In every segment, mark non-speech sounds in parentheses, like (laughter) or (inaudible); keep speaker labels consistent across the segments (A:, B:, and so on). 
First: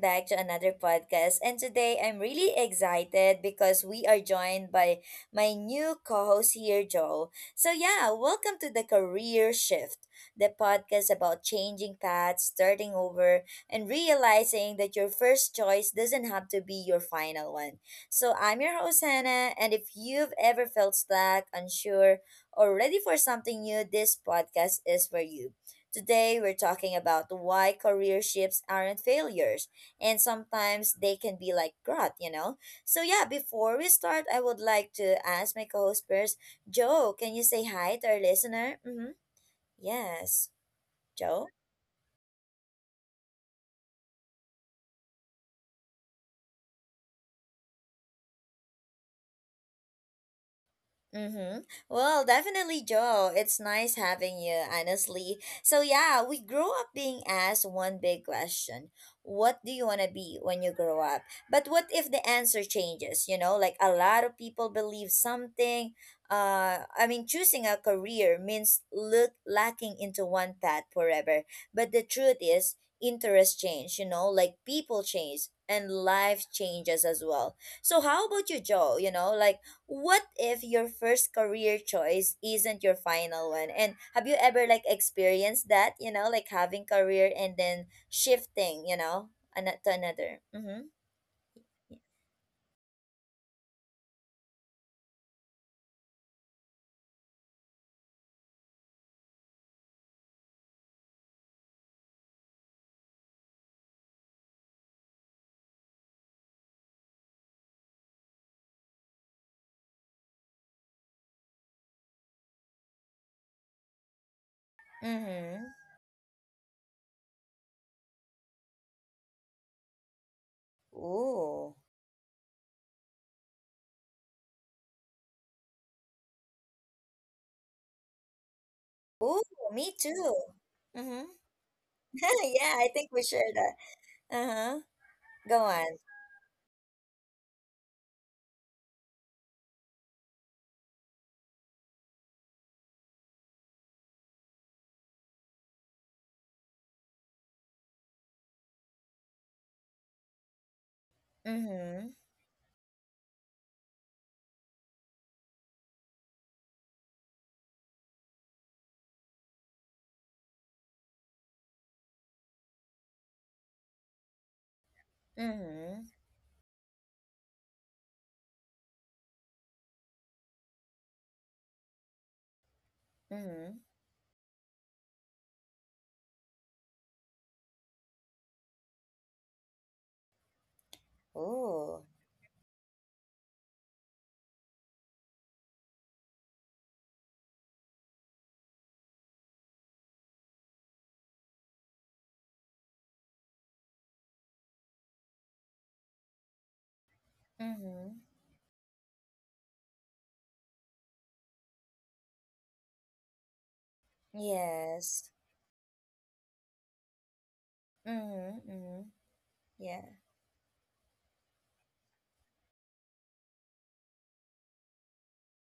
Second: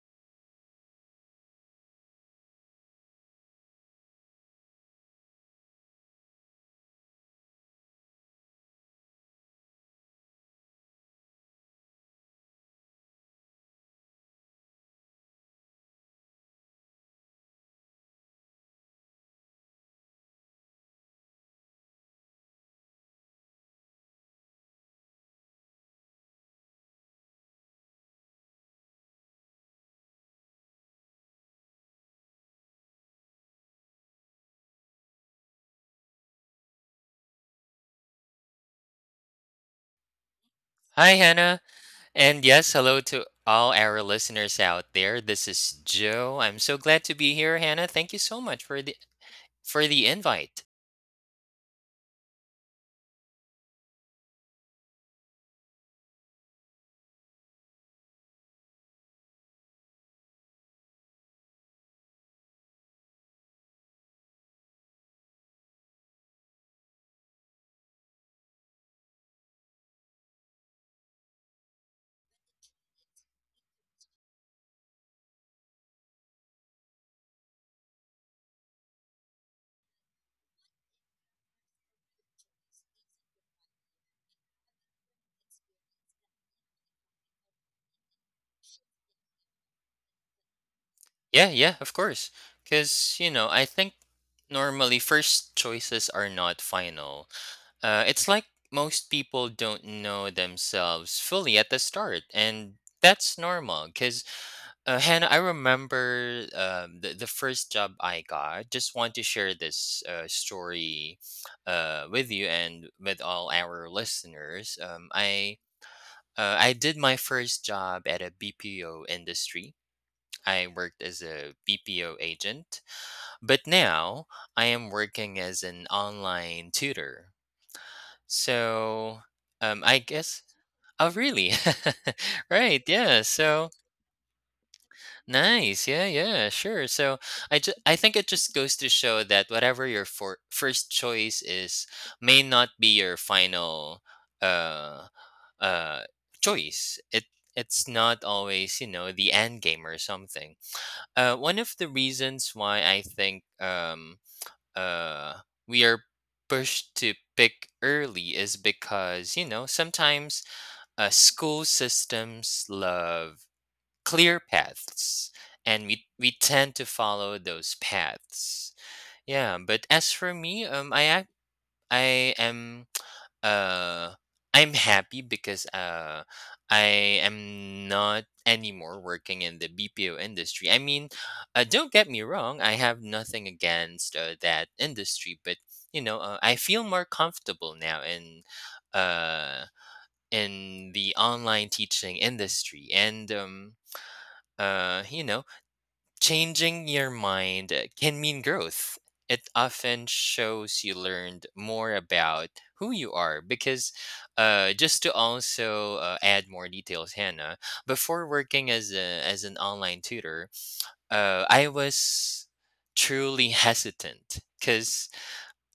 A: back to another podcast. And today I'm really excited because we are joined by my new co-host here, Joe. So yeah, welcome to the Career Shift, the podcast about changing paths, starting over, and realizing that your first choice doesn't have to be your final one. So I'm your host Hannah, and if you've ever felt stuck, unsure, or ready for something new, this podcast is for you. Today, we're talking about why career shifts aren't failures, and sometimes they can be like growth, you know? So, yeah, before we start, I would like to ask my co host first. Joe, can you say hi to our listener? Mm-hmm. Yes,
B: Hi,
A: Joe?
B: Hannah. And yes, hello to all our listeners out there. This is Joe. I'm so glad to be here, Hannah. Thank you so much for the invite.
A: Mm-hmm. Well, definitely, Joe. It's nice having you, honestly. So, yeah, we grow up being asked one big question. What do you want to be when you grow up? But what if the answer changes? You know, like a lot of people believe something. I mean, choosing a career means look lacking into one path forever. But the truth is, interests change, you know, like people change and life changes as well. So, how about you, Joe? You know, like, what if your first career choice isn't your final one, and have you ever like experienced that, you know, like having career and then shifting, you know, to another? Mm-hmm.
B: Yeah, yeah,
A: Yeah.
B: of course. Cuz, you know, I think normally first choices are not final. It's like most people don't know themselves fully at the start, and that's normal cuz Hannah, I remember the first job I got. Just want to share this story with you and with all our listeners. Um, I
A: Mm-hmm.
B: uh, I did my first job at a BPO industry. I worked as a
A: Ooh.
B: BPO agent, but now I am working as an online tutor. So
A: Ooh, me
B: I
A: too.
B: guess. Oh,
A: Mm-hmm.
B: really?
A: (laughs)
B: (laughs)
A: Yeah,
B: Right.
A: I think
B: Yeah.
A: we share
B: So
A: that. Uh-huh. Go
B: nice.
A: on.
B: Yeah, yeah, sure. So I think it just goes to show that whatever your first choice is may not be your final uh uh choice. It's not always, you know, the end game or something. One of the
A: Mm-hmm.
B: reasons why I think uh we are pushed to pick early is because, you know, sometimes school systems love clear paths, and we
A: Mm-hmm.
B: we tend to follow those paths. Yeah, but as for me, I am (tsk)
A: Mm-hmm.
B: uh I'm happy because I am not anymore working in the BPO industry. I mean, don't
A: Ooh.
B: get me wrong, I have nothing against that industry, but you know, I feel more comfortable now uh in the online teaching industry. And you know, changing your mind can
A: Mm-hmm.
B: mean growth. It often shows you learned more about who you are, because just to
A: Yes.
B: also add more details, Hannah, before
A: Mm-hmm,
B: working as
A: mm-hmm.
B: a as an online
A: Yeah.
B: tutor, I was truly hesitant because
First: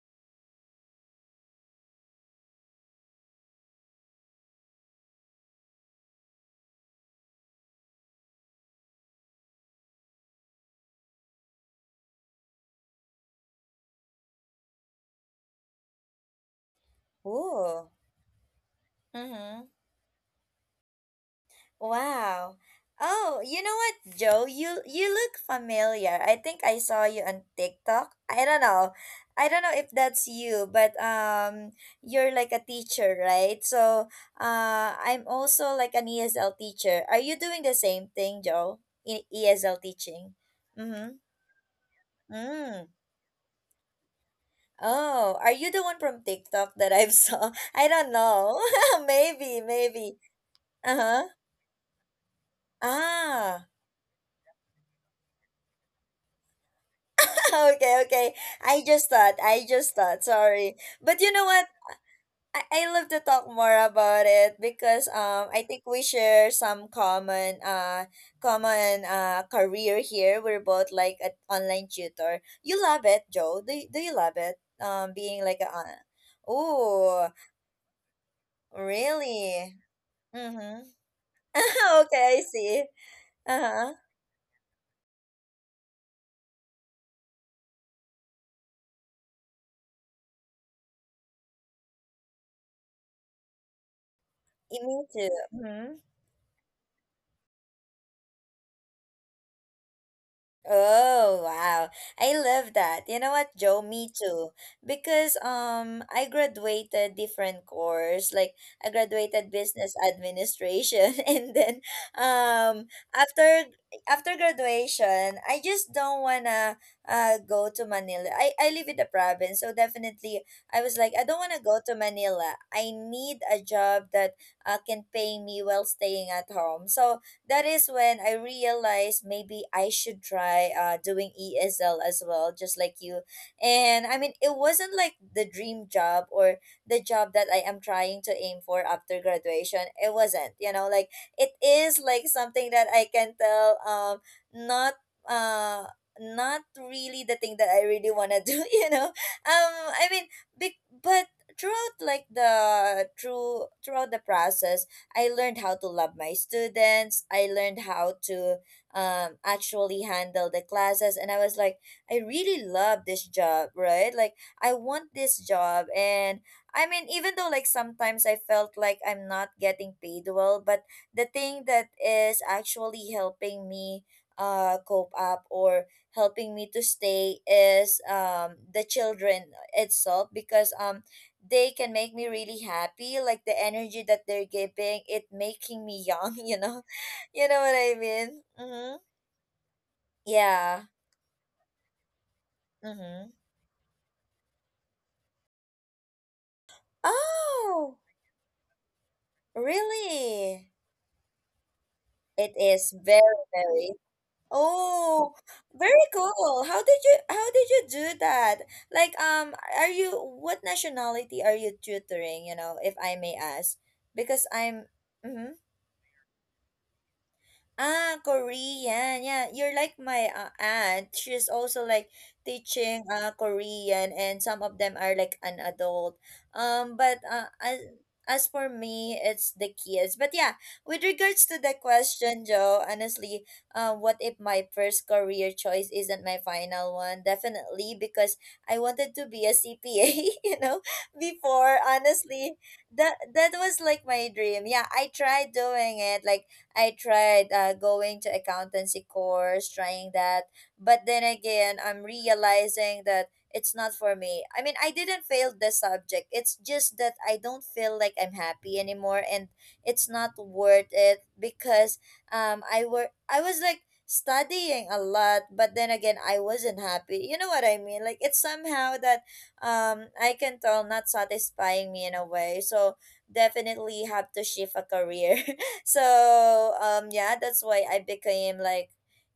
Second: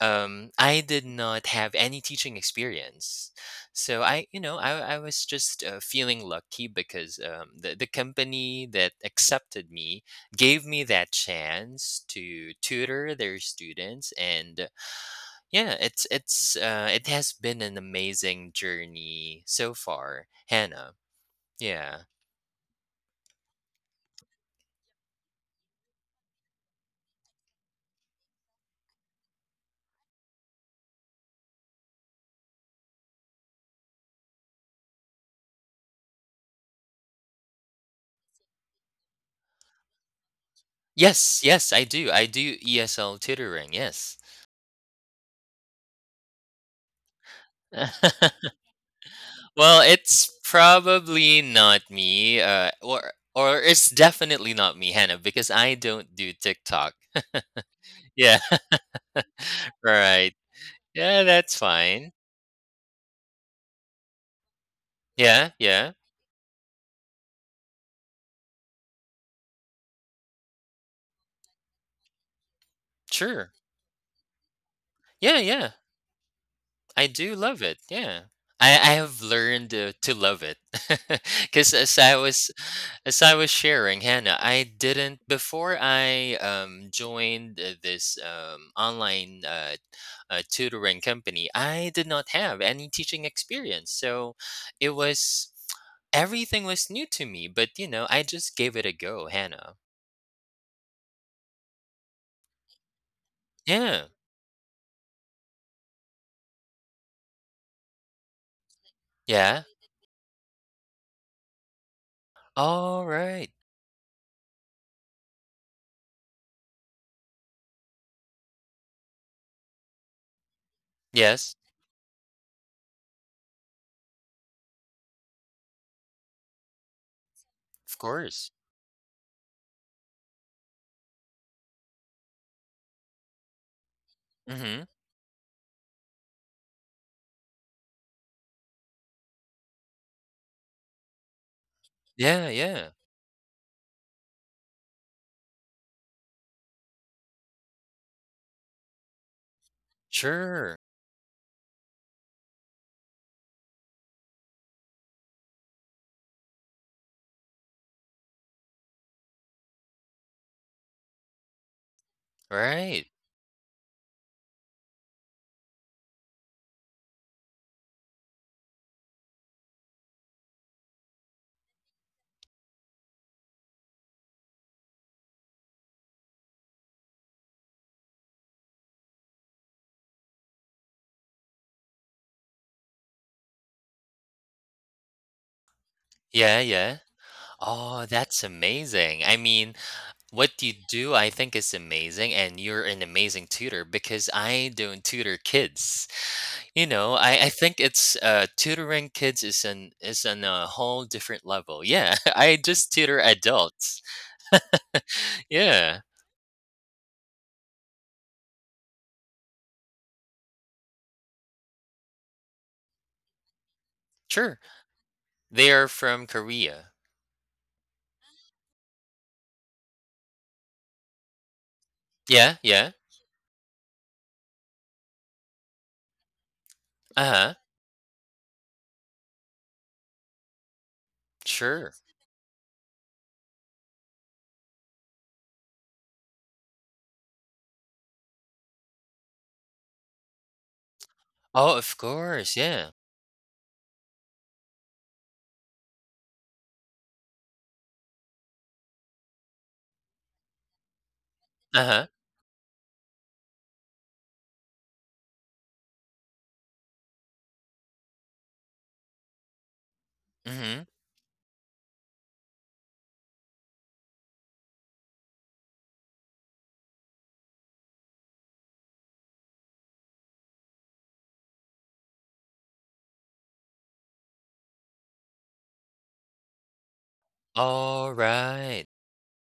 B: I did not have any teaching experience, so I, you know, I was just feeling lucky because the company that accepted me gave me that chance to tutor their students. And yeah, it has been an
A: Ooh.
B: amazing journey
A: Mm-hmm.
B: so far, Hannah. Yeah.
A: Wow. Oh, you know what, Joe? You look familiar. I think I saw you on TikTok. I don't know. I don't know if that's you, but you're like a teacher, right? So I'm also like an ESL teacher. Are you doing the same thing, Joe? ESL teaching? Mm-hmm.
B: Yes, yes, I do. I do
A: Mm.
B: ESL tutoring. Yes.
A: Oh, are you the one from TikTok that I've saw? (laughs) I don't
B: (laughs)
A: know. (laughs) Maybe,
B: Well,
A: maybe.
B: it's
A: Uh-huh.
B: probably not me, or
A: Ah. (laughs)
B: it's definitely not me, Hannah, because I don't do TikTok.
A: Okay, okay.
B: Yeah,
A: I just thought. I
B: (laughs)
A: just thought.
B: right.
A: Sorry.
B: Yeah,
A: But you know
B: that's
A: what?
B: fine.
A: I love to talk more about it because
B: Yeah,
A: I think
B: yeah,
A: we share some common common career here. We're both like an online tutor. You love it,
B: sure.
A: Joe? Do you love it? Um,
B: Yeah,
A: being like
B: yeah,
A: a
B: I
A: Oh,
B: do love it. Yeah, I have learned
A: really?
B: to love it
A: Mm-hmm.
B: (laughs) because as
A: (laughs)
B: I
A: Okay, I
B: was
A: see.
B: as I was
A: Uh-huh.
B: sharing, Hannah, I didn't before I joined this online tutoring company. I did not have any teaching experience, so
A: Eh,
B: it
A: me too.
B: was
A: Hmm.
B: everything was new to me. But you know, I just gave it a go, Hannah.
A: Oh, wow. I love that. You know what, Joe? Me
B: Yeah,
A: too. Because I graduated different course. Like I graduated
B: yeah.
A: business administration (laughs) and then um
B: All right.
A: after after graduation, I just don't wanna go to Manila. I live in the province, so definitely I was like I don't
B: Yes,
A: wanna go to Manila. I need a job that can pay me while staying at home. So that is
B: of
A: when I
B: course.
A: realized maybe I should try doing ESL as well, just like you. And I mean, it
B: Mm-hmm.
A: wasn't like the dream job or the job that I am trying to aim for after graduation. It wasn't, you know, like it is like
B: Yeah,
A: something that
B: yeah.
A: I can tell, um, not uh not really the thing that I really want to (laughs) do, you know. Um I mean big
B: Sure.
A: but throughout like the throughout the process I learned how to love my students. I learned how to, actually handle the classes. And I was like, I really
B: Right.
A: love this job, right? Like, I want this job. And I mean, even though like sometimes I felt like I'm not getting paid well, but the thing that is actually helping me cope up or helping me to stay is, the children itself because they can make me really happy, like the energy that they're giving it making me young. (laughs) You
B: Yeah,
A: know,
B: yeah.
A: you know what I
B: Oh,
A: mean?
B: that's
A: Mm-hmm.
B: amazing. I mean, what you
A: Yeah.
B: do, I think, is amazing, and you're an
A: Mm-hmm.
B: amazing tutor because I don't tutor kids. You know, I think
A: Oh,
B: it's tutoring kids is an is on
A: really?
B: a whole different level. Yeah, (laughs)
A: It
B: I
A: is
B: just tutor
A: very very
B: adults.
A: oh
B: Yeah,
A: very cool. How did you, how did you do that? Like, um, are you, what nationality are you tutoring, you know, if I may ask? Because
B: sure.
A: I'm mhm.
B: They are from Korea.
A: Ah, Korean. Yeah, you're like my aunt. She's also like
B: Yeah, yeah.
A: teaching Korean, and some of them are like an adult. Um, but
B: Uh huh.
A: as for me, it's the kids. But yeah, with regards to the
B: Sure.
A: question, Joe, honestly, what if my first career choice isn't my final one? Definitely, because I wanted to be a CPA, (laughs) you know,
B: Oh,
A: before,
B: of course.
A: honestly.
B: Yeah.
A: That was like my dream. Yeah, I tried doing it like I tried going to accountancy course, trying that, but then again,
B: Uh
A: I'm
B: huh.
A: realizing that it's not for me. I mean, I didn't fail the subject. It's just that I don't feel like I'm happy anymore, and it's not
B: Mm-hmm.
A: worth it because I were I was like studying a lot, but then again I wasn't happy, you know what I mean? Like it's somehow that, um, I can tell not satisfying me in a way. So definitely have to shift a career. (laughs) (laughs) So, um, yeah, that's why I
B: All
A: became
B: right.
A: like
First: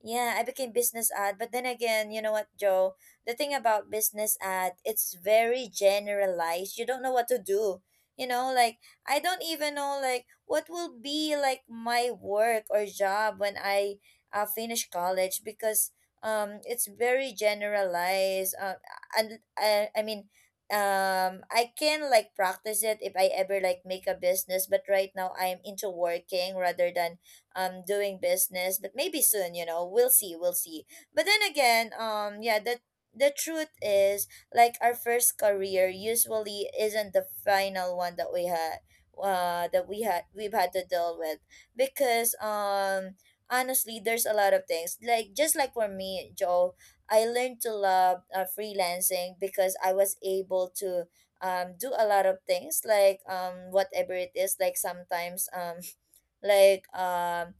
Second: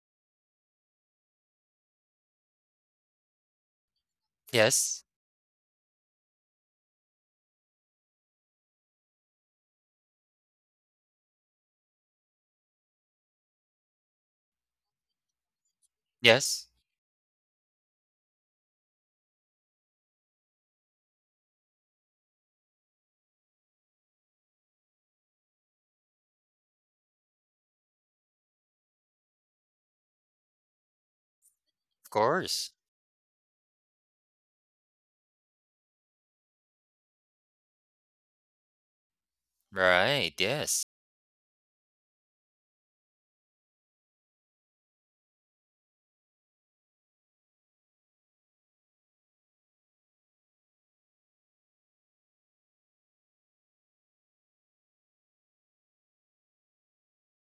A: yeah I became business ad. But then again, you know what, Joe? The thing about business ad,
B: Yes.
A: it's very generalized. You don't know what to do. You know, like I don't even know like what will be like my work or job when I finish college, because
B: Yes.
A: it's very generalized, and I mean, um, I can like practice it if I ever like make a business, but right now I'm into working rather than, um, doing business. But maybe soon, you know, we'll see, we'll see. But then again,
B: Of
A: um, yeah,
B: course.
A: the truth is like our first career usually isn't the final one that we had
B: Right.
A: we've had
B: Yes.
A: to deal with. Because, um, honestly, there's a lot of things. Like just like for me, Joe, I learned to love freelancing because I was able to, do a lot of things, like, whatever it is, like sometimes, (laughs) like,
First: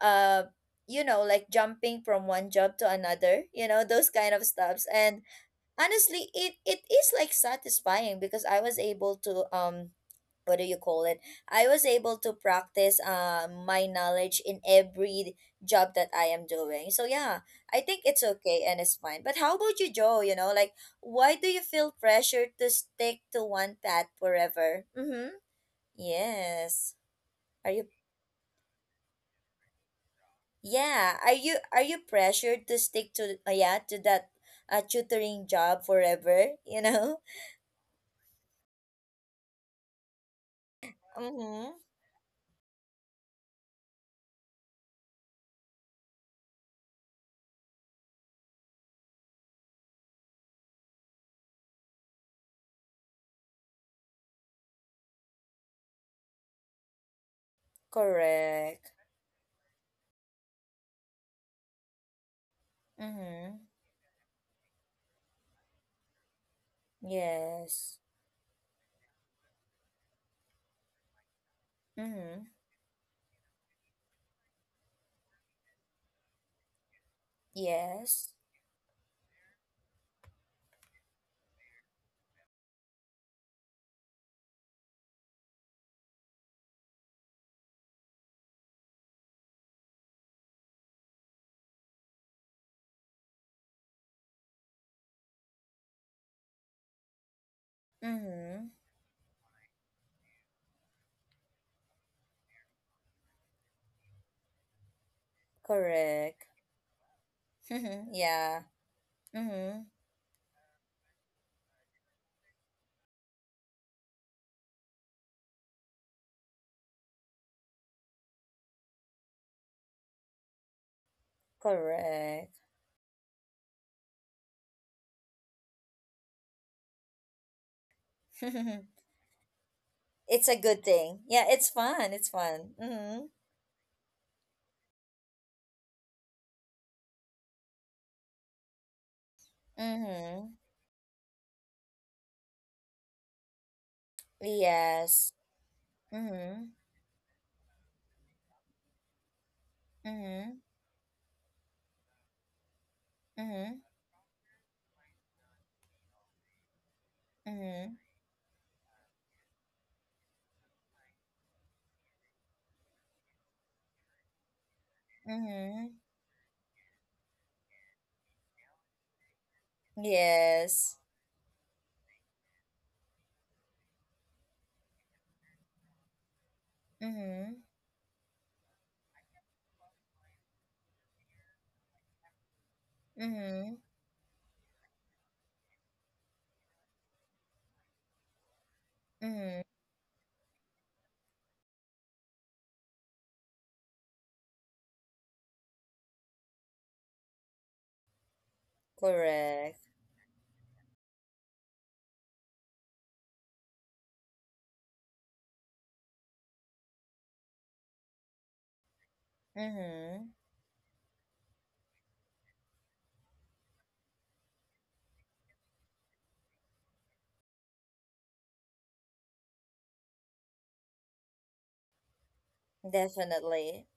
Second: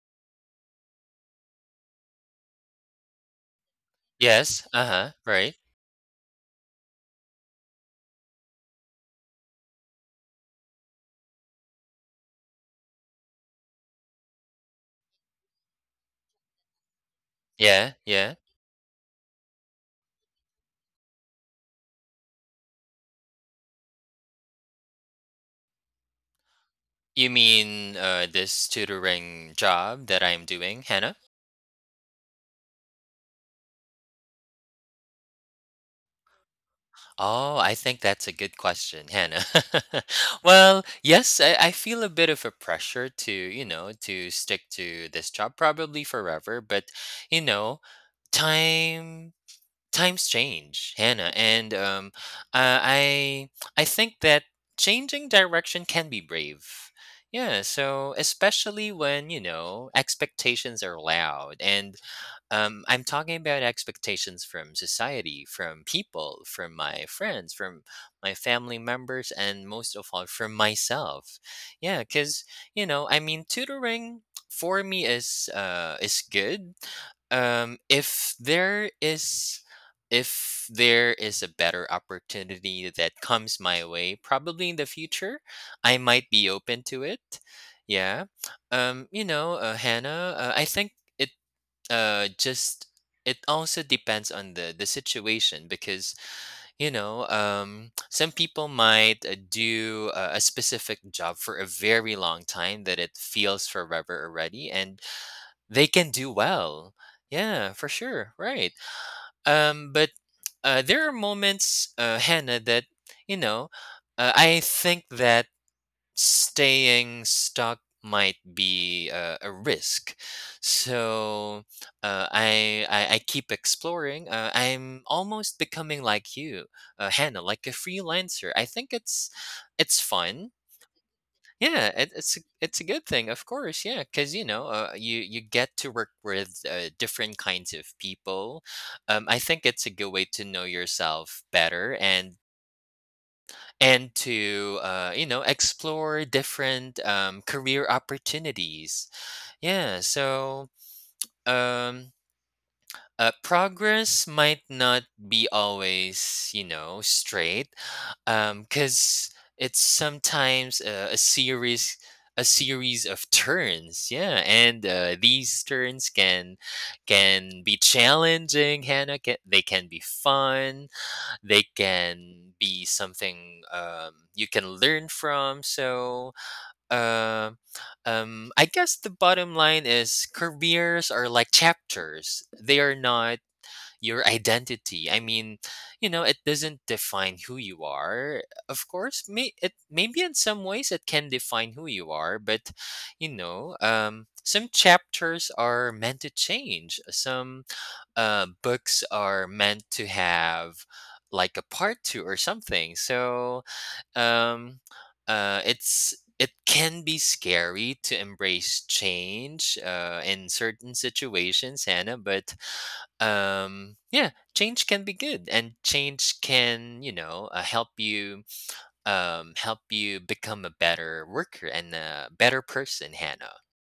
A: uh, you know, like jumping from one job to another, you know, those kind of
B: Yes.
A: stuffs,
B: Uh huh.
A: and
B: Right.
A: honestly it, it is like satisfying because I was able to, what do you call it, I was able to practice my knowledge in every job that I am doing. So yeah, I
B: Yeah.
A: think it's
B: Yeah.
A: okay and it's fine. But how about you, Joe? You know, like, why do you feel pressure to stick to one path forever? Mm-hmm. Yes.
B: You
A: Are you
B: mean this tutoring job that I'm doing, Hannah?
A: yeah are you pressured to stick to yeah to that tutoring job forever, you know?
B: Oh, I think that's a good question, Hannah. (laughs) Well,
A: (laughs)
B: yes, I
A: Mm-hmm.
B: feel a bit of a pressure to, you know, to stick to this job probably forever, but, you know, time times change, Hannah. And uh, i I think that changing direction can be brave. Yeah, so especially
A: Correct.
B: when you know expectations are loud. And um, I'm talking
A: Mm-hmm.
B: about expectations from society, from people, from my friends, from
A: Yes.
B: my family members, and most of all, from myself. Yeah,
A: Mm-hmm.
B: because, you know, I mean, tutoring for me is good. um
A: Yes.
B: if there is if there is a better opportunity that comes my way probably in the future, I might be open to it. Yeah. You know, Hannah, I think it uh just it also depends on the situation because, you know, some people
A: Mm-hmm.
B: might do a specific job for a very long time that it feels forever already, and they can do
A: Correct.
B: well. Yeah, for
A: (laughs)
B: sure,
A: Yeah.
B: right.
A: Mm-hmm.
B: But There are moments, Hannah, that, you know, I think that staying stuck might be a risk. So uh,
A: Correct.
B: I, I i keep exploring. I'm almost becoming like you, Hannah, like a freelancer. I
A: (laughs)
B: think it's
A: It's
B: fun.
A: a good thing. Yeah, it's
B: Yeah,
A: fun. It's fun.
B: it's a good
A: Mm-hmm.
B: thing, of course. Yeah, because you know, you you get to work with different kinds of people. I think it's a good way to
A: Mm-hmm.
B: know yourself better, and to you
A: Yes.
B: know, explore
A: Mm-hmm.
B: different career opportunities. Yeah,
A: Mm-hmm.
B: so um,
A: Mm-hmm.
B: progress might not be always, you know, straight
A: Mm-hmm.
B: because it's sometimes a series of turns. Yeah, and these
A: Mm-hmm.
B: turns can be challenging, Hannah. They can be fun.
A: Yes.
B: They can be something you can learn from. So, uh,
A: Mm-hmm.
B: I guess the bottom line is careers are like chapters. They are not
A: Mm-hmm.
B: your identity. I mean, you know, it doesn't define who you are. Of course,
A: Mm-hmm.
B: maybe in some ways it can define who you are, but you know, some chapters are meant to change. Some books are
A: Correct.
B: meant to have like a part two or something. So um, it can be scary to embrace change
A: Mm-hmm.
B: in certain situations, Hannah. But yeah, change can be good, and change can, you know, help you become a better worker and a better person, Hannah.
A: Definitely.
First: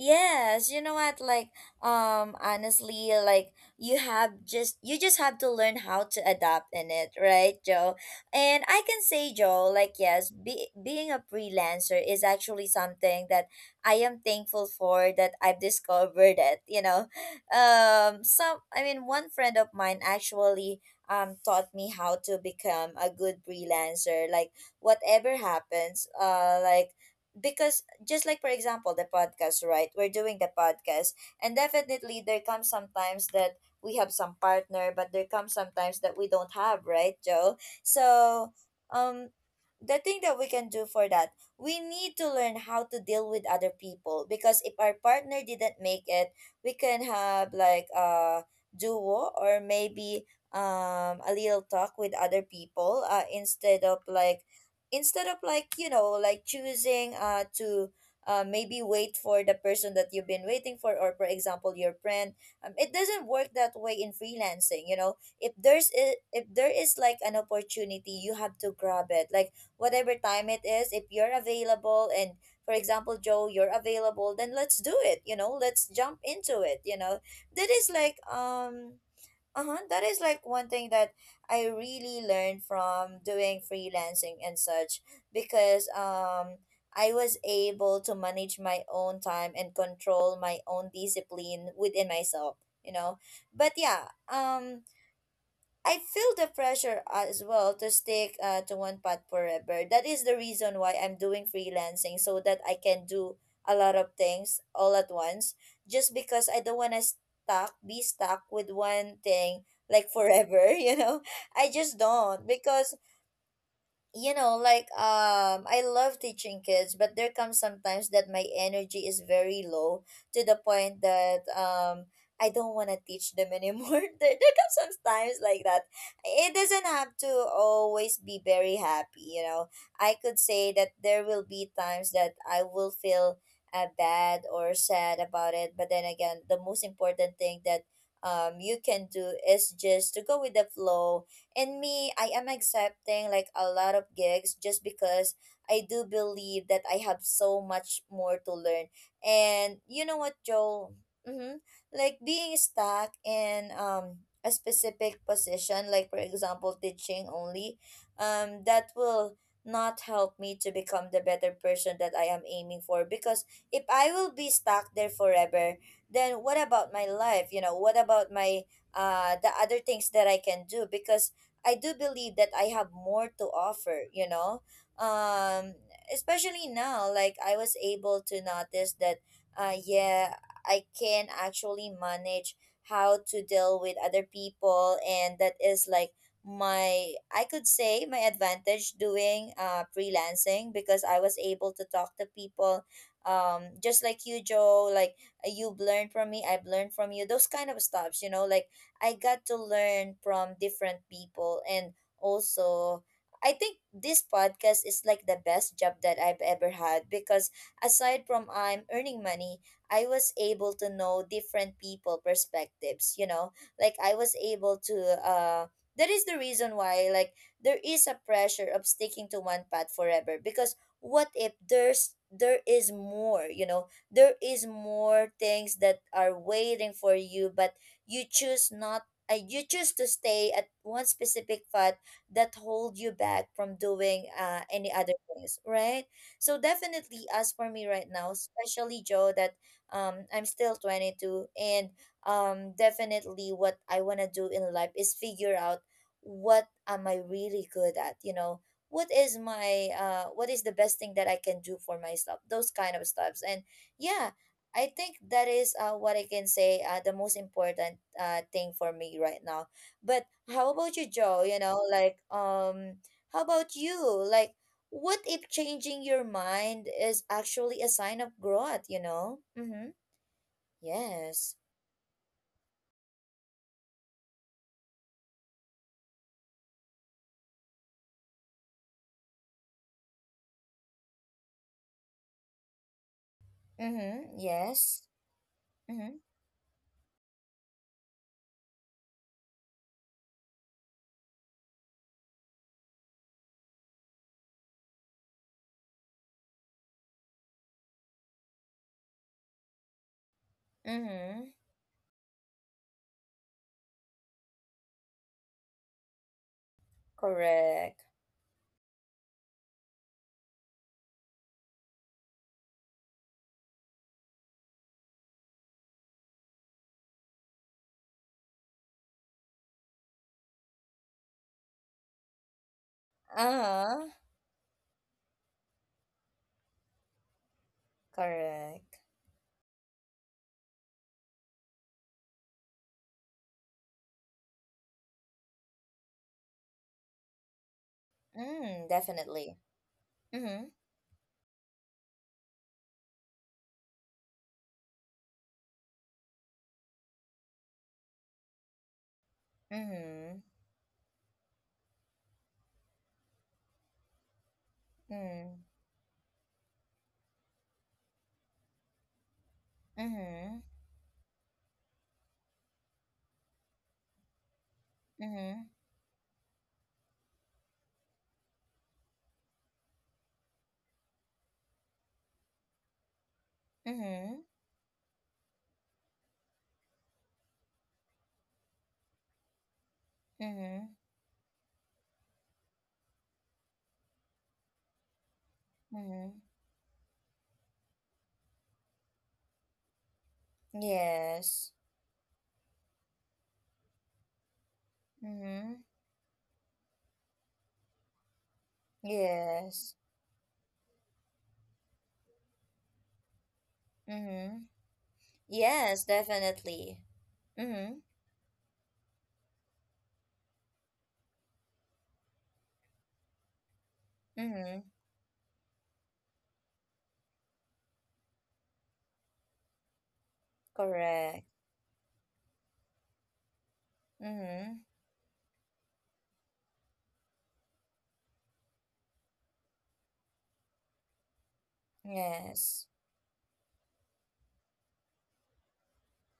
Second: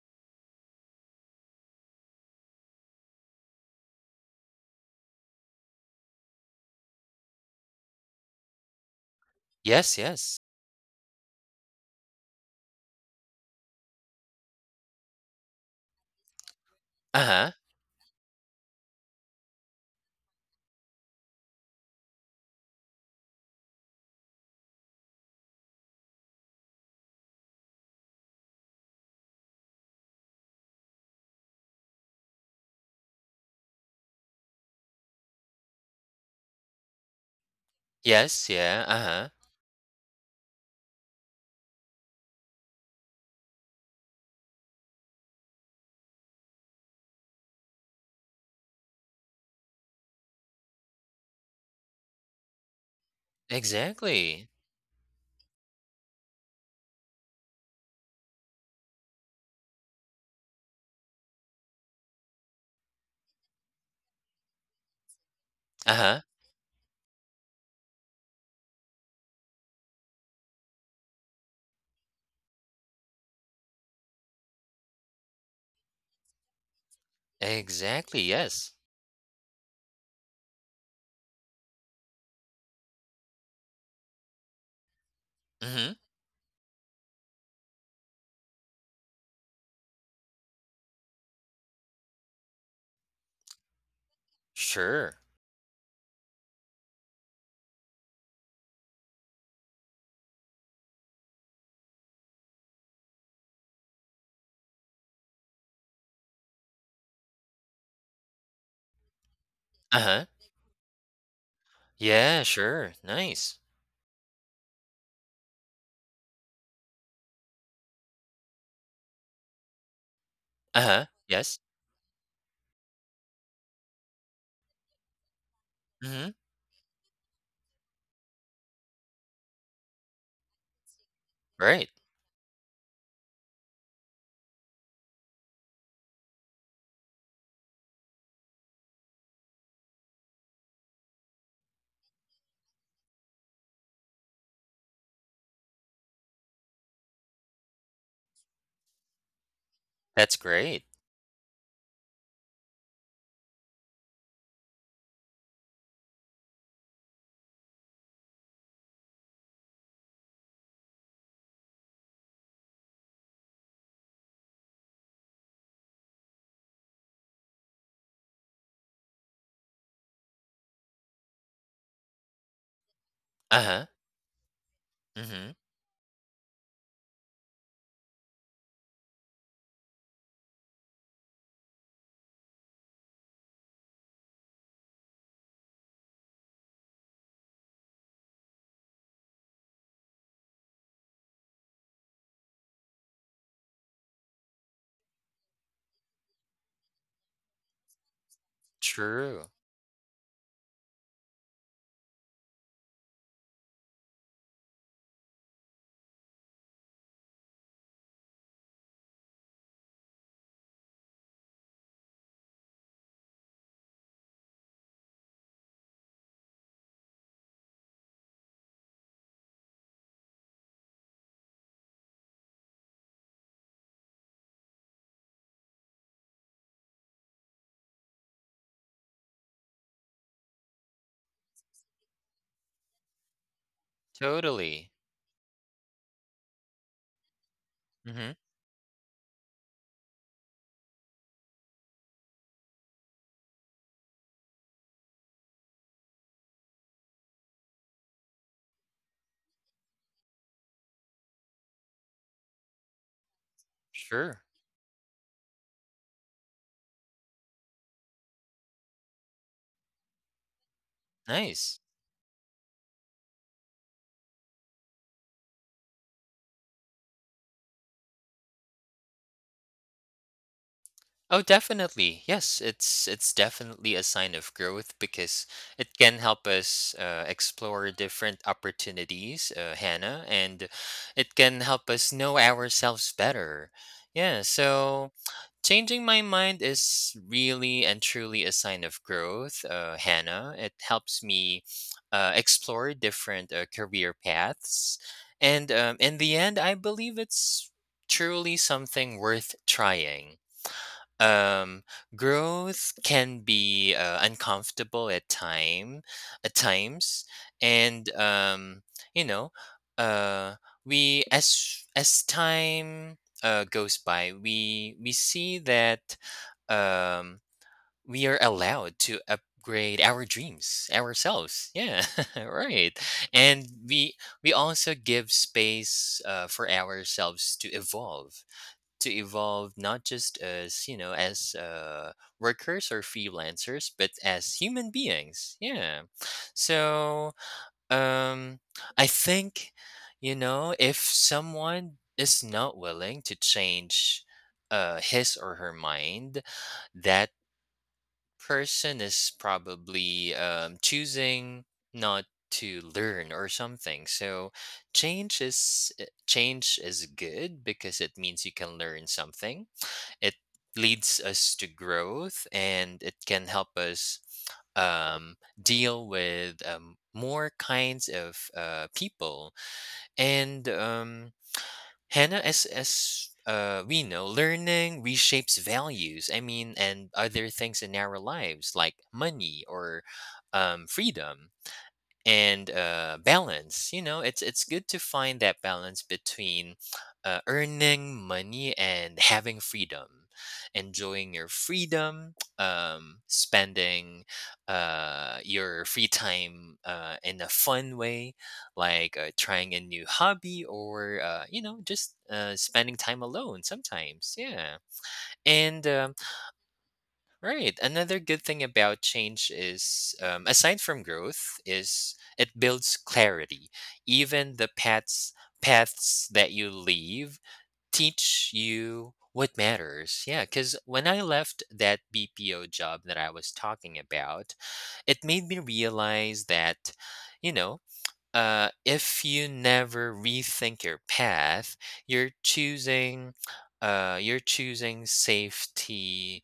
A: Yes, you know what? Like, honestly, like you have just you just have to learn how to adapt in it, right, Joe? And I can say, Joe,
B: Yes.
A: like yes,
B: Yes.
A: being a freelancer is actually something that I am thankful for that I've discovered it. You know,
B: Uh-huh.
A: some I mean, one friend of mine actually, um, taught me how to become a good freelancer. Like whatever happens, like because just like for example the podcast, right, we're doing the podcast, and definitely there comes sometimes that we have some partner, but there comes sometimes that we don't, have right, Joe?
B: Yes.
A: So,
B: Yeah. Uh-huh.
A: um, the thing that we can do for that, we need to learn how to deal with other people, because if our partner didn't make it, we can have like a duo or maybe, um, a little talk with other people, instead of like
B: Exactly.
A: you know, like choosing to, maybe wait for the person that you've been waiting for, or for example your friend. Um, it doesn't work that way in freelancing, you know. If there's a,
B: Uh-huh.
A: if there is like an opportunity, you have to grab it, like whatever time it is, if you're available and for example Joe you're available, then let's do it, you know, let's jump into it, you know. That is like
B: Exactly. Yes.
A: uh-huh that is like one thing that I really learned from doing freelancing and such, because,
B: Mm-hmm.
A: um, I was able to manage my own time and control my own discipline within myself, you know. But yeah, um,
B: Sure.
A: I feel the pressure as well to stick to one path forever. That is the reason why I'm doing freelancing, so that I can do a lot of things all at once. Just because I don't want to stuck be stuck with one thing like
B: Uh-huh.
A: forever, (laughs) you know. I just
B: Yeah,
A: don't
B: sure.
A: because
B: Nice.
A: like I love teaching kids, but there comes sometimes that my energy is very low to the point
B: Uh-huh.
A: that
B: Yes.
A: I don't want to teach them anymore. (laughs) There comes sometimes like that.
B: Mm-hmm.
A: It doesn't have to always be very happy. I could say that there will be
B: Right.
A: times that I will feel bad or sad about it. But then again, the most important thing that you can do is just to go with the flow. And me, I am accepting like a lot of gigs just because I do believe that I have so much more to learn. And you know what,
B: That's great.
A: Joel? Mm-hmm. Like being stuck in a specific position, like for example, teaching only, that will not help me to become the better person that I am aiming for. Because if I will be stuck there forever, then what about my life? You know, what about my the other things that I can do? Because I do believe that I have more to
B: Uh-huh.
A: offer, you know.
B: Mm-hmm.
A: Um, especially now, like I was able to notice that, yeah, I can actually manage how to deal with other people, and that is like my I could say my advantage doing freelancing, because I was able to talk to people, just like you, Joe. Like you've learned from me, I've learned from you. Those kind of stuffs, you know, like I got
B: True.
A: to learn from different people. And also, I think this podcast is like the best job that I've ever had, because aside from I'm earning money, I was able to know different people perspectives, you know? Like I was able to uh that is the reason why, like, there is a pressure of sticking to one path forever, because what if there is more, you know? There is more things that are waiting for you, but you choose not you choose to stay at one specific thought that hold you back from doing
B: Totally.
A: any other things, right? So definitely, as for me right
B: Mm-hmm.
A: now, especially Joe, that I'm still 22, and definitely what I want to do in life is figure out what am I really good at, you know, what is my what is the best thing that I can do for myself, those kind of stuffs. And yeah,
B: Sure.
A: I think that is what I can say the most important thing for me right now. But how about you, Joe? You know,
B: Nice.
A: like how about you? Like, what if changing your mind is actually a sign of growth? You know. Mm-hmm.
B: Oh,
A: Yes.
B: definitely. Yes, it's definitely a sign of growth, because it can help us explore different opportunities, Hannah, and it can help us know ourselves better. Yeah,
A: Mm-hmm. Yes.
B: so changing
A: Mm-hmm.
B: my mind is really and truly a sign of growth, Hannah. It helps me explore different career paths, and in the end, I believe it's truly something worth trying.
A: Mm-hmm.
B: um Growth can be uncomfortable at time at times.
A: Correct.
B: And you know, uh we, as time goes by, we see that um we are allowed to upgrade our dreams, ourselves. Yeah. (laughs) Right,
A: Uh
B: and
A: huh.
B: we also give space for ourselves to evolve,
A: Correct.
B: to evolve, not just as, you know, as workers or freelancers, but as human beings. Yeah, so um
A: Mm,
B: I
A: definitely.
B: think, you
A: Mm-hmm.
B: know, if someone is not willing to change his or her mind, that person is probably
A: Mm-hmm.
B: choosing not to learn or something. So
A: Mm.
B: change is good because it means you can learn something. It
A: Mm-hmm.
B: leads us to growth, and it can help us um,
A: Mm-hmm.
B: deal with more kinds of people. And Hannah, as, we know,
A: Mm-hmm.
B: learning reshapes values, I mean, and other things in our lives like money or
A: Mm-hmm.
B: freedom and balance. You know, it's good to find that balance
A: Mm-hmm.
B: between earning money and having freedom, enjoying your
A: Yes.
B: freedom, (tsk) spending
A: Mm-hmm.
B: your free time in a fun way, like trying a
A: Yes.
B: new hobby or you know, just spending time alone sometimes.
A: Mm-hmm.
B: Yeah. And
A: Yes, definitely.
B: right.
A: Mm-hmm.
B: Another good thing about change is, aside from growth, is it builds clarity. Even the
A: Mm-hmm.
B: paths that you leave teach you what matters. Yeah, because when I
A: Correct.
B: left that BPO job that I was talking about,
A: Mm-hmm.
B: it made me realize that, you know, if you never rethink your path, you're
A: Yes.
B: choosing, you're choosing safety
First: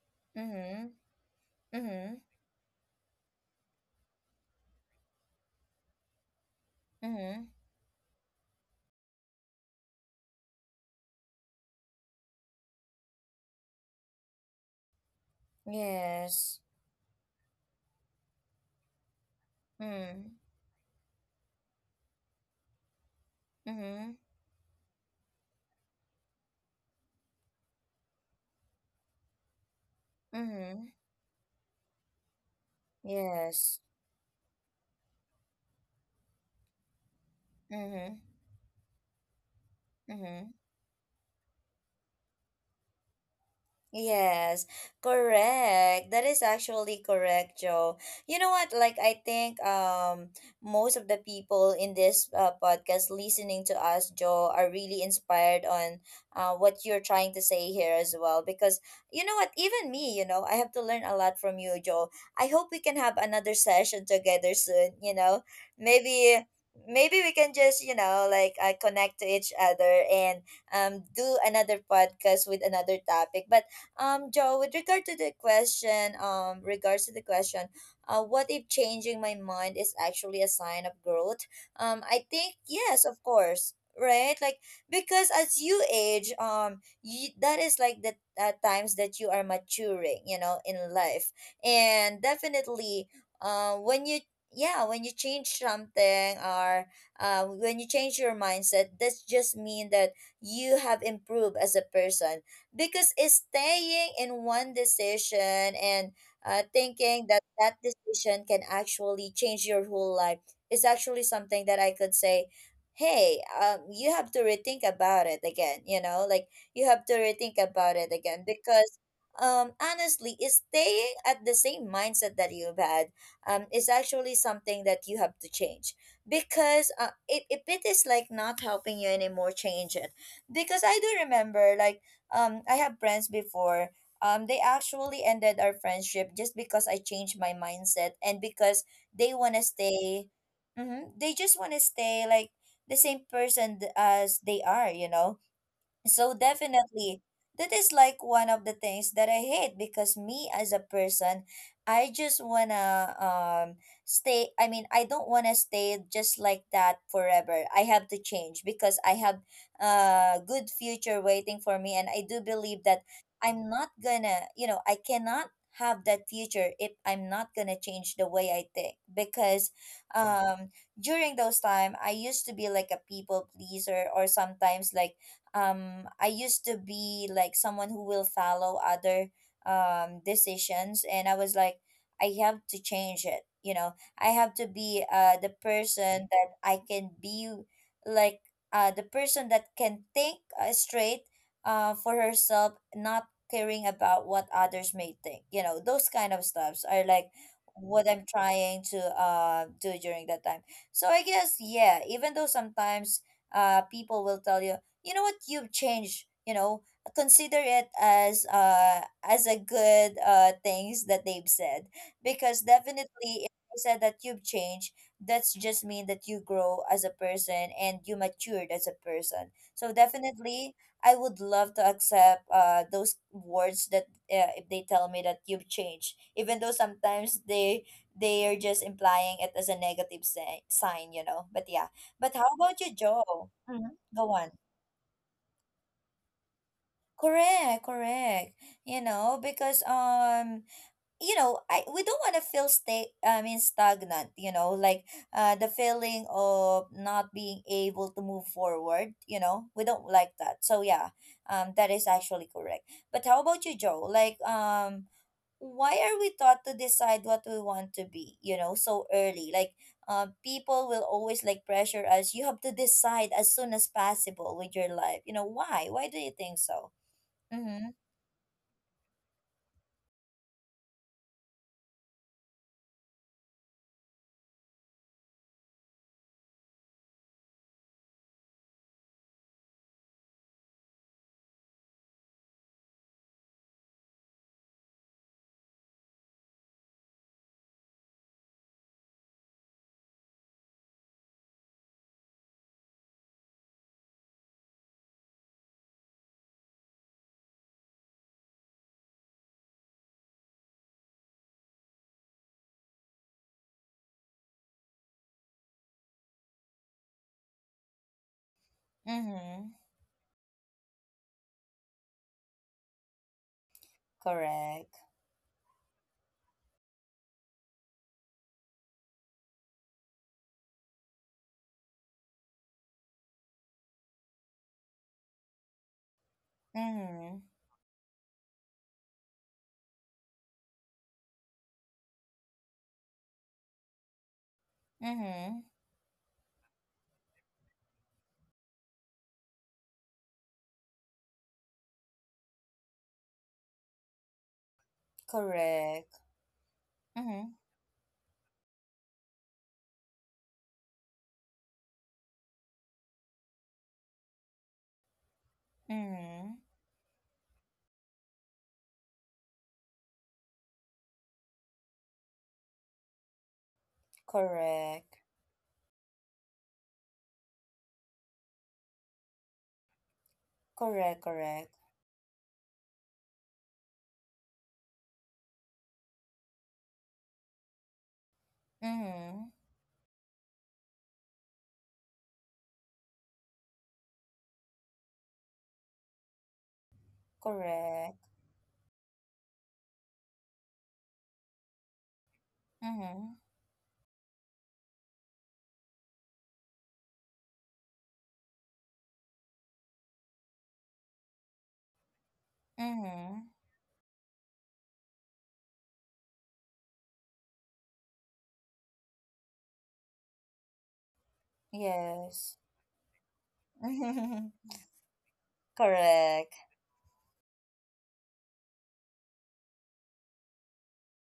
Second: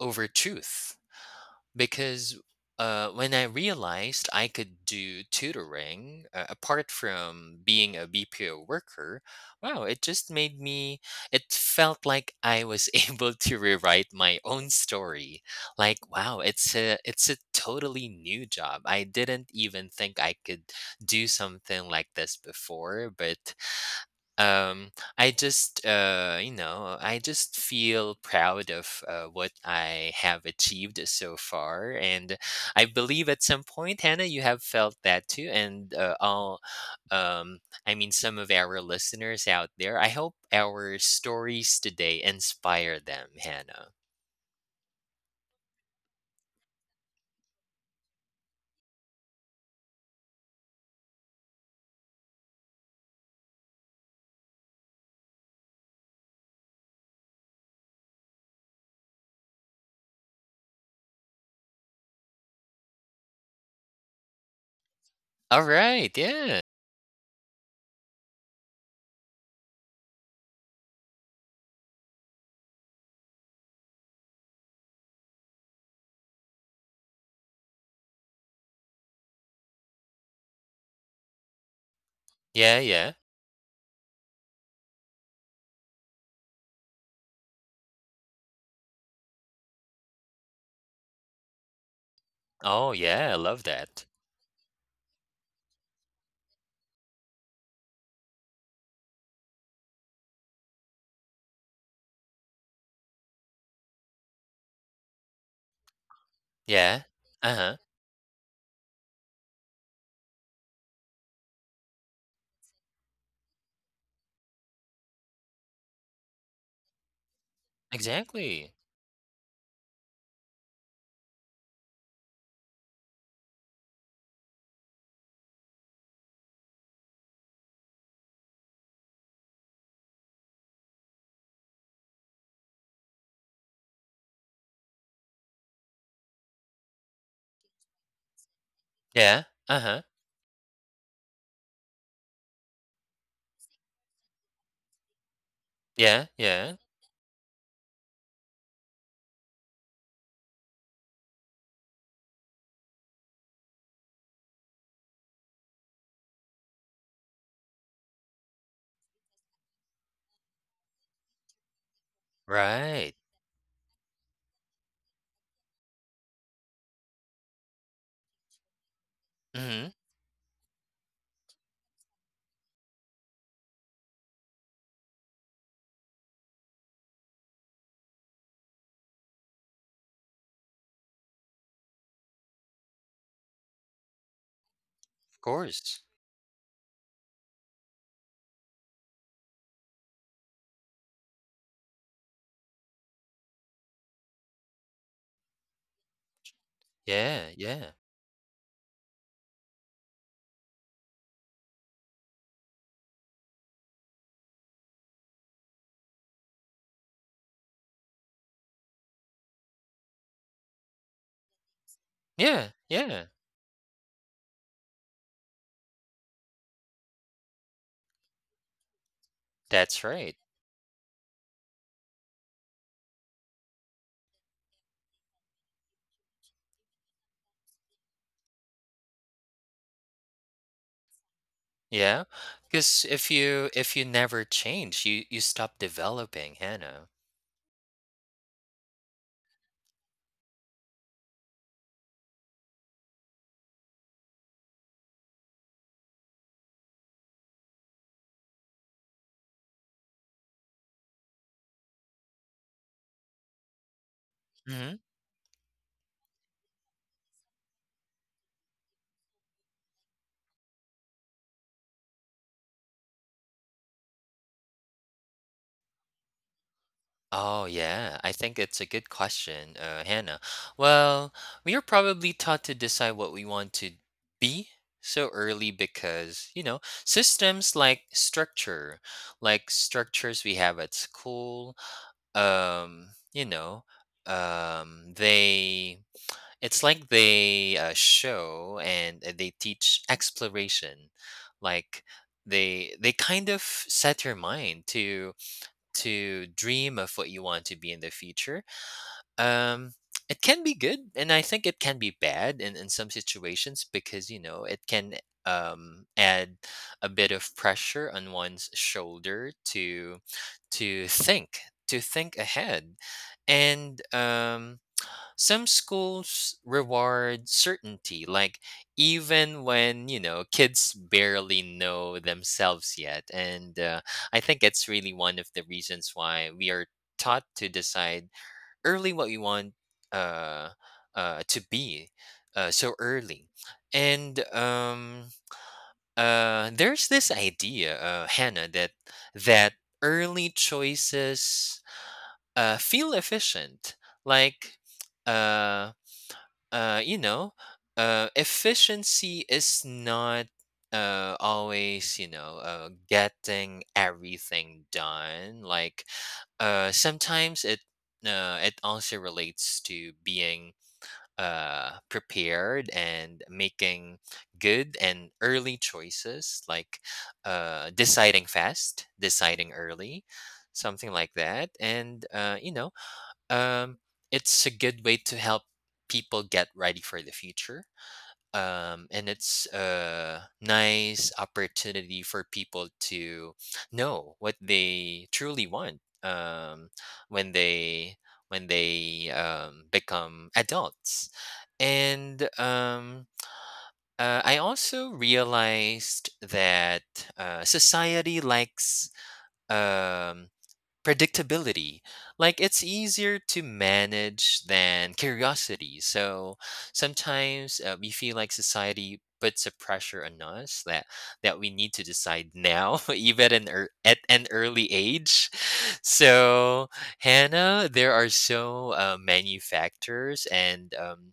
B: over
A: Mm-hmm.
B: truth,
A: Mm-hmm.
B: because when I realized I could do tutoring apart
A: Mm-hmm.
B: from being a BPO worker, wow, it just made me, it felt like I was (laughs) able to rewrite my own story. Like, wow,
A: Yes.
B: it's a totally new job. I didn't even think
A: Mm-hmm.
B: I could do something like this before, but
A: Mm-hmm.
B: um I just you know, I just feel proud of what I have
A: Mm-hmm.
B: achieved so far, and I believe at some
A: Yes.
B: point, Hannah, you have felt that too. And all um I mean,
A: Mm-hmm.
B: some of our listeners out there, I hope
A: Mm-hmm.
B: our stories today inspire them, Hannah.
A: Yes, correct. That is actually correct, Joe. You know what? Like, I think most of the people in this podcast listening to us, Joe, are really inspired on what you're trying to say here as well. Because you know what? Even me, you know, I have to learn a lot from you, Joe. I hope we can have another session together soon. You know,
B: All right.
A: maybe.
B: Yeah.
A: Maybe we can just, you know, like connect to each other and do another podcast with another topic. But Joe, with regard to the question, regards to the question, what if changing my mind is actually a sign of growth? I think
B: Yeah.
A: yes,
B: Yeah.
A: of course, right? Like because as you age, you, that is like the times that you are maturing, you know, in life. And
B: Oh
A: definitely
B: yeah, I love that.
A: when you yeah, when you change something, or when you change your mindset, that's just mean that you have improved as a person. Because it's staying in one decision, and
B: Yeah.
A: thinking that
B: Uh-huh.
A: that decision can actually change your whole life is actually something that I could say, hey, you have to rethink about it again. You know, like you have to rethink about it again
B: Exactly.
A: because. Honestly, is staying at the same mindset that you've had, is actually something that you have to change, because if it is like not helping you anymore, change it. Because I do remember, like, I have friends before. They actually ended our friendship just because I changed my mindset and because they
B: Yeah.
A: wanna
B: Uh-huh.
A: stay. Mm-hmm, they just wanna stay like the same person as they are, you know.
B: Yeah.
A: So
B: Yeah.
A: definitely, that is like one of the things that I hate, because me as a person, I just wanna stay. I mean, I don't wanna stay just like that forever. I have to change because I have a good future waiting for me, and I do believe that
B: Right.
A: I'm not gonna, you know, I cannot have that future if I'm not gonna change the way I think. Because
B: Mm-hmm.
A: um during those time, I used to be like a people pleaser, or sometimes like I used to be like someone who will follow other decisions, and I was like, I have to change it, you know. I have to be the
B: Course.
A: person that I can be, like the person that can think straight for herself, not caring about what others may think. You know, those kind of stuffs are like
B: Yeah, yeah.
A: what I'm trying to do during that time. So I guess, yeah, even though sometimes people will tell you, you know what, you've changed, you know, consider it as a good things that they've said. Because
B: Yeah, yeah.
A: definitely if they said that you've changed, that's just mean that you grow as a person, and you matured as a person. So
B: That's right.
A: definitely I would love to accept those words that if they tell me that you've changed, even though sometimes they are just implying it as a negative sign, you know. But yeah,
B: Yeah.
A: but how about you,
B: Because
A: Joe? Mhm.
B: if you
A: Go
B: never
A: on.
B: change, you stop developing, Hannah.
A: Correct, correct. You know, because you know, I we don't want to feel stay. I mean, stagnant. You know, like the feeling of not being able to move forward. You know, we don't like that. So yeah, that is actually correct. But how about you, Joe? Like
B: Hmm.
A: why are we taught to decide what we want to be? You know, so early. Like people will always like pressure us. You have to decide as soon as possible with your life. You know why? Why do you think so?
B: Oh
A: Mm-hmm.
B: yeah, I think it's a good question, Hannah. Well, we are probably taught to decide what we want to be so early because, you know, systems like structure, like structures we have at school. Um, you know, they it's like they show and they teach exploration, like they kind of set your mind to dream of what you want to be in the future. Um, it can be good, and I think it can be bad in some situations, because you know it can add a bit of pressure on one's shoulder
A: Mm-hmm.
B: to think to think ahead. And
A: Correct.
B: some schools reward certainty, like even when, you know, kids barely know themselves yet. And I think it's really one of the reasons why we are
A: Mm-hmm.
B: taught to decide early what we want uh, to be so early. And
A: Mm-hmm.
B: there's this idea, Hannah, that that early choices feel efficient. Like, uh,
A: Correct.
B: you
A: Mm-hmm.
B: know, efficiency is not always, you know, getting everything done. Like,
A: Mm-hmm.
B: sometimes it it also relates to being prepared and making good
A: Correct.
B: and early choices, like deciding fast, deciding early, something
A: Correct.
B: like
A: Correct.
B: that. And you know, um, it's a good way to help people get ready for the future. And
A: Mm-hmm.
B: it's a nice opportunity for people to know what they truly want, when
A: Correct.
B: they become adults. And
A: Mm-hmm.
B: I also realized that society likes um, predictability. Like it's
A: Mm-hmm.
B: easier to manage than curiosity. So sometimes we feel like society puts a pressure on us that we need to
A: Yes.
B: decide now, (laughs) even in ear at an
A: (laughs)
B: early age. (laughs)
A: Correct.
B: So, Hannah, there are so many factors. And um,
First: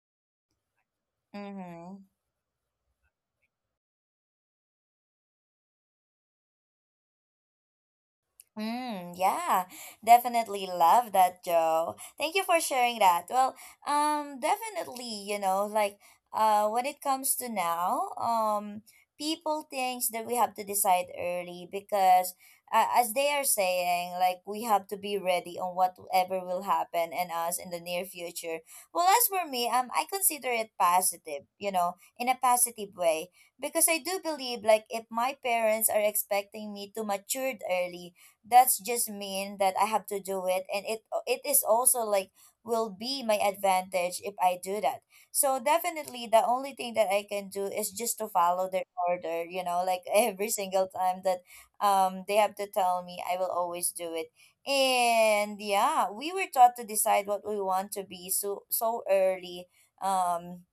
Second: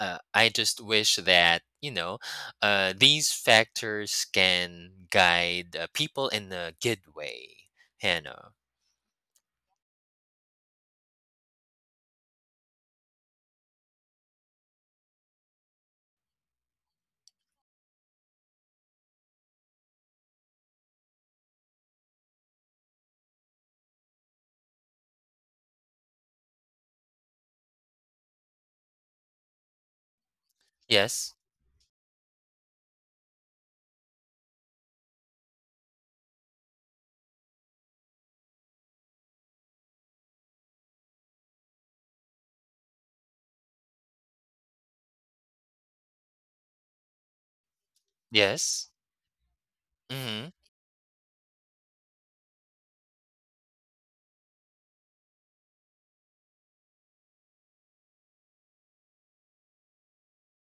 B: uh, I just wish that, you
A: Mm-hmm.
B: know, these factors can guide people in a good way, Hannah.
A: Mm, yeah, definitely love that, Joe. Thank you for sharing that. Well, definitely, you know, like, when it comes to now, people thinks that we have to decide early because, as they are saying, like, we have to be ready on whatever will happen and us in the near future. Well, as for me, I consider it
B: Yes.
A: positive, you know, in a positive way, because I do believe, like, if my parents are expecting me to matured early, that's just mean that I have to do it, and it is also like will be my advantage if I do that. So definitely the only thing that I can do is just to follow their
B: Yes.
A: order, you know, like (laughs)
B: Mm-hmm.
A: every single time that they have to tell me, I will always do it. And yeah, we were taught to decide what we want to be so so early, um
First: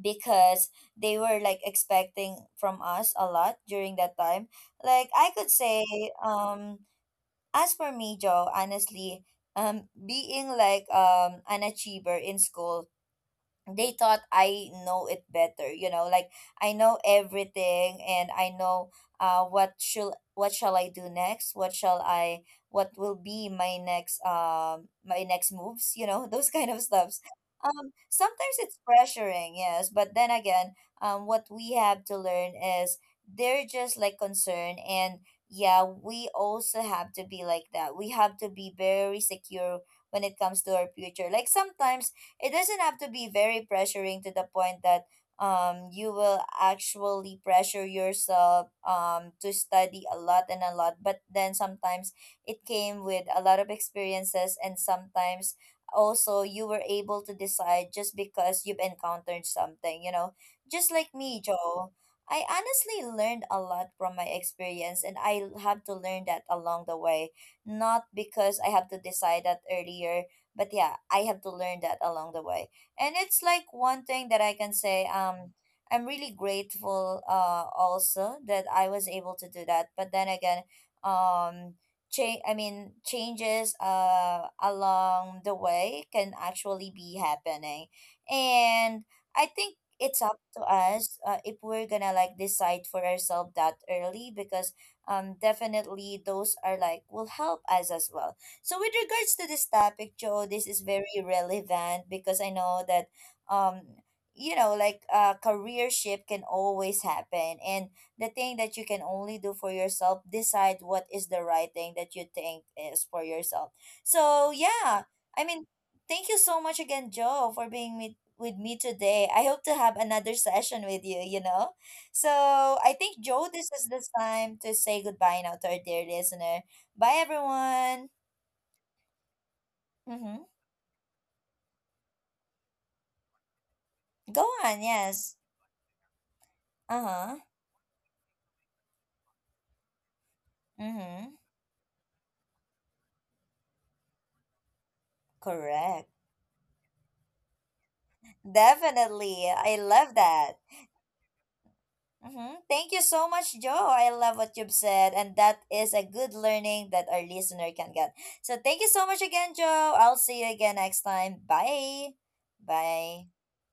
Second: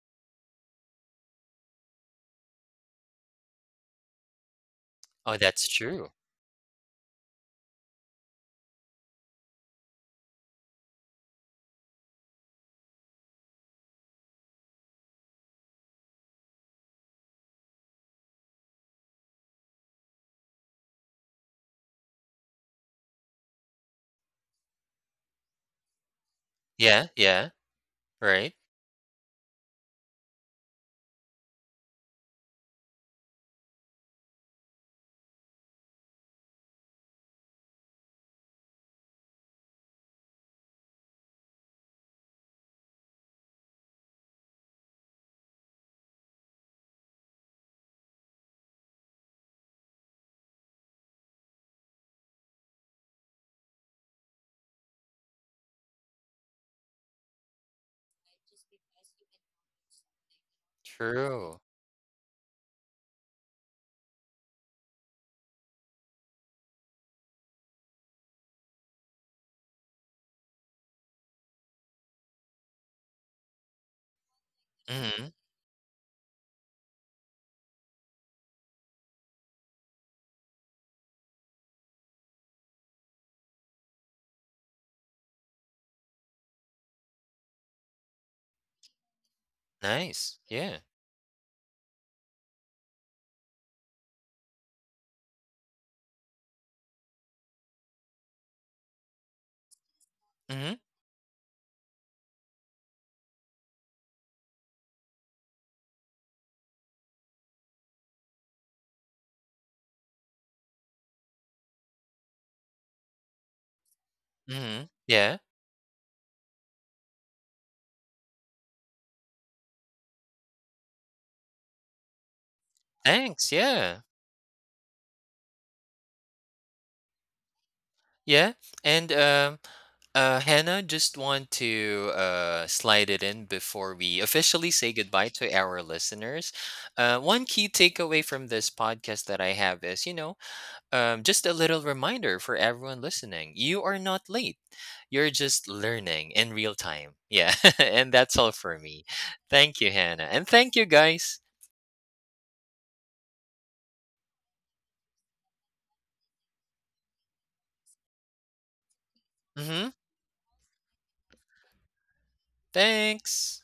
A: because they were like expecting from us a lot during that time. Like I
B: Oh,
A: could
B: that's
A: say
B: true.
A: um as for me, Joe, honestly, being like an achiever in school, they thought I know it better, you know, like I know everything, and I know what shall I do next? What shall I what will be my next moves, you know, (laughs) those kind of
B: Yeah.
A: stuffs.
B: Yeah.
A: Sometimes
B: Right.
A: it's pressuring, yes, but then again, what we have to learn is they're just like concerned, and yeah, we also have to be like that. We have to be very secure when it comes to our future. Like sometimes it doesn't have to be very pressuring to the point that you will actually pressure yourself to study a lot and a lot. But then sometimes it came with a lot of experiences, and sometimes also you were able to decide just because you've encountered something, you know, just like me,
B: True.
A: Joe. I honestly learned a lot from my experience, and I have to learn that along the way, not because I have to decide that earlier, but yeah, I have to learn that along the way. And it's like one thing that I can say,
B: Mm-hmm.
A: I'm really grateful also that I was able to do that. But then again, um change, I mean, changes along the way can actually be happening. And I think it's up
B: Nice.
A: to
B: Yeah.
A: us if we're gonna like decide for ourselves that early, because definitely those are like will help us as well. So with regards to this topic, Joe, this is
B: Mm-hmm.
A: very relevant because I know that um you know, like career shift can always happen, and the thing that you can only do for yourself, decide what is the right thing that you think is for yourself. So
B: Mm-hmm.
A: yeah, I
B: Yeah.
A: mean, thank you so much again, Joe, for being with me today. I hope to have another (laughs) session with you, you know. So I think, Joe,
B: Thanks.
A: this is the
B: Yeah.
A: time to say goodbye now to our dear listener. Bye everyone.
B: Yeah. And
A: Mm-hmm.
B: Hannah, just want to slide it in before we
A: Go
B: officially
A: on,
B: say
A: yes.
B: goodbye to our listeners.
A: Uh-huh.
B: One key takeaway from this podcast that I have is, you know,
A: Mm-hmm.
B: just a little reminder for everyone listening: you are not late. You're just
A: Correct.
B: learning in real time. Yeah. (laughs) And that's all for me.
A: Definitely. I
B: Thank you,
A: love
B: Hannah, and
A: that.
B: thank you, guys.
A: Mm-hmm. Thank you so much, Joe. I love what you've said, and that is a good learning that our listener can get. So thank you so much again, Joe.
B: Mm-hmm.
A: I'll see you again next time. Bye. Bye.
B: Thanks.